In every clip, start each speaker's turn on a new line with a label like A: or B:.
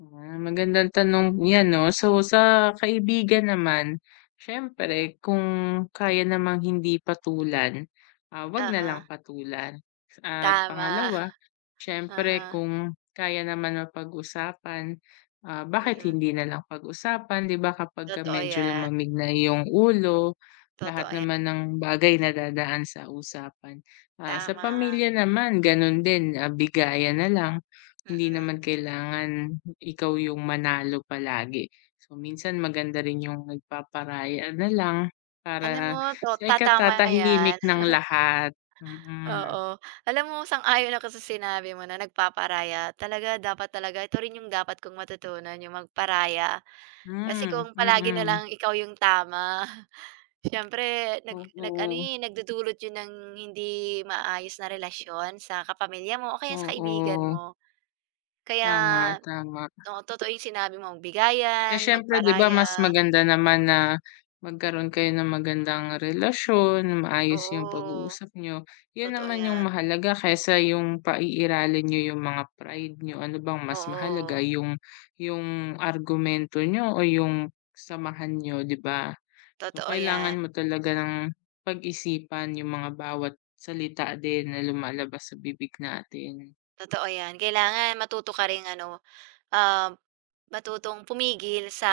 A: Ah, magandang tanong yan, 'no? So, sa kaibigan naman, siyempre kung kaya namang hindi patulan, ah, 'wag
B: Aha.
A: nalang patulan. At
B: Tama.
A: pangalawa, siyempre
B: Aha.
A: kung kaya naman mapag-usapan, ah, bakit
B: Mm.
A: hindi nalang pag-usapan, 'di ba, kapagka
B: Totoo
A: medyo
B: 'yan.
A: lumamig na yung ulo.
B: Totoo
A: Lahat
B: yan.
A: naman ng bagay nadadaan sa usapan. Ah, sa
B: Tama.
A: pamilya naman, ganun din, ah, bigayan nalang hindi
B: Mm.
A: naman kailangan ikaw yung manalo palagi. So, minsan maganda rin yung nagpaparaya nalang
B: Alam
A: para
B: mo 'to,
A: sa
B: ta tama 'yan.
A: ikatatahimik ng lahat, mm.
B: Oo, alam mo, sang-ayon ako sa sinabi mo na nagpaparaya talaga dapat talaga ito rin yung dapat kong matutunan yung magparaya. Kasi
A: Hmm,
B: kung palagi
A: mm.
B: nalang ikaw yung tama siyempre nag nag ano
A: Oo.
B: eh, nagdudulot yun ng hindi maayos na relasyon sa kapamilya mo o kaya sa kaibigan
A: Oo.
B: mo. Kaya
A: Tama, tama.
B: oo, totoo yung sinabi mo
A: Eh
B: bigayan,
A: siyempre, 'di ba, mas
B: magparaya.
A: maganda naman na magkaroon kayo ng magandang relasyon, maayos yung
B: Oo.
A: pag-uusap niyo yun
B: Totoo
A: naman yung
B: 'yan.
A: mahalaga kaysa yung paiiralin niyo yung mga pride niyo. Ano bang mas mahalaga
B: Oo.
A: yung yung argumento niyo o yung samahan niyo, 'di ba? So,
B: Totoo 'yan.
A: kailangan mo talaga ng pag-isipan yung mga bawat salita din na lumalabas sa bibig natin.
B: Totoo 'yan. Kailangan matuto ka ring ano, ah, matutong pumigil sa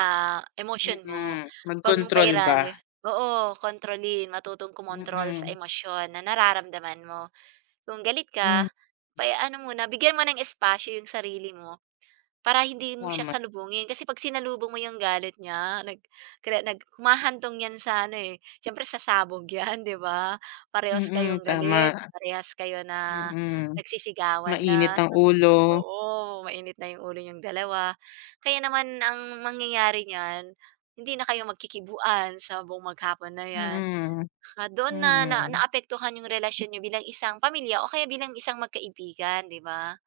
B: emosyon
A: Mm,
B: mo. Huwag mong
A: magkontrol ba.
B: pairali oo, kontrolin, matutong kumontrol sa
A: Mm.
B: emosyon na nararamdaman mo. Kung galit
A: Hmm.
B: ka pa eh, ano muna, bigyan mo ng espasyo yung sarili mo, para hindi mo siya
A: Tama.
B: salubungin. Kasi 'pag sinalubong mo yung galit niya nag kada nag humahantong yan sa ano eh, siyempre sasabog yan, 'di ba? Parehas
A: Mm,
B: kayong galit,
A: tama.
B: parehas kayo na
A: Mm,
B: nagsisigawan
A: mainit
B: na.
A: ang ulo.
B: Oo, mainit na yung ulo niyong 2. Kaya naman ang mangyayari niyan hindi na kayo magkikibuan sa buong maghapon na 'yan.
A: Mm,
B: Doon na na
A: mm.
B: naapektuhan yung relasyon n'yo bilang isang pamilya o kaya bilang isang magkaibigan, 'di ba?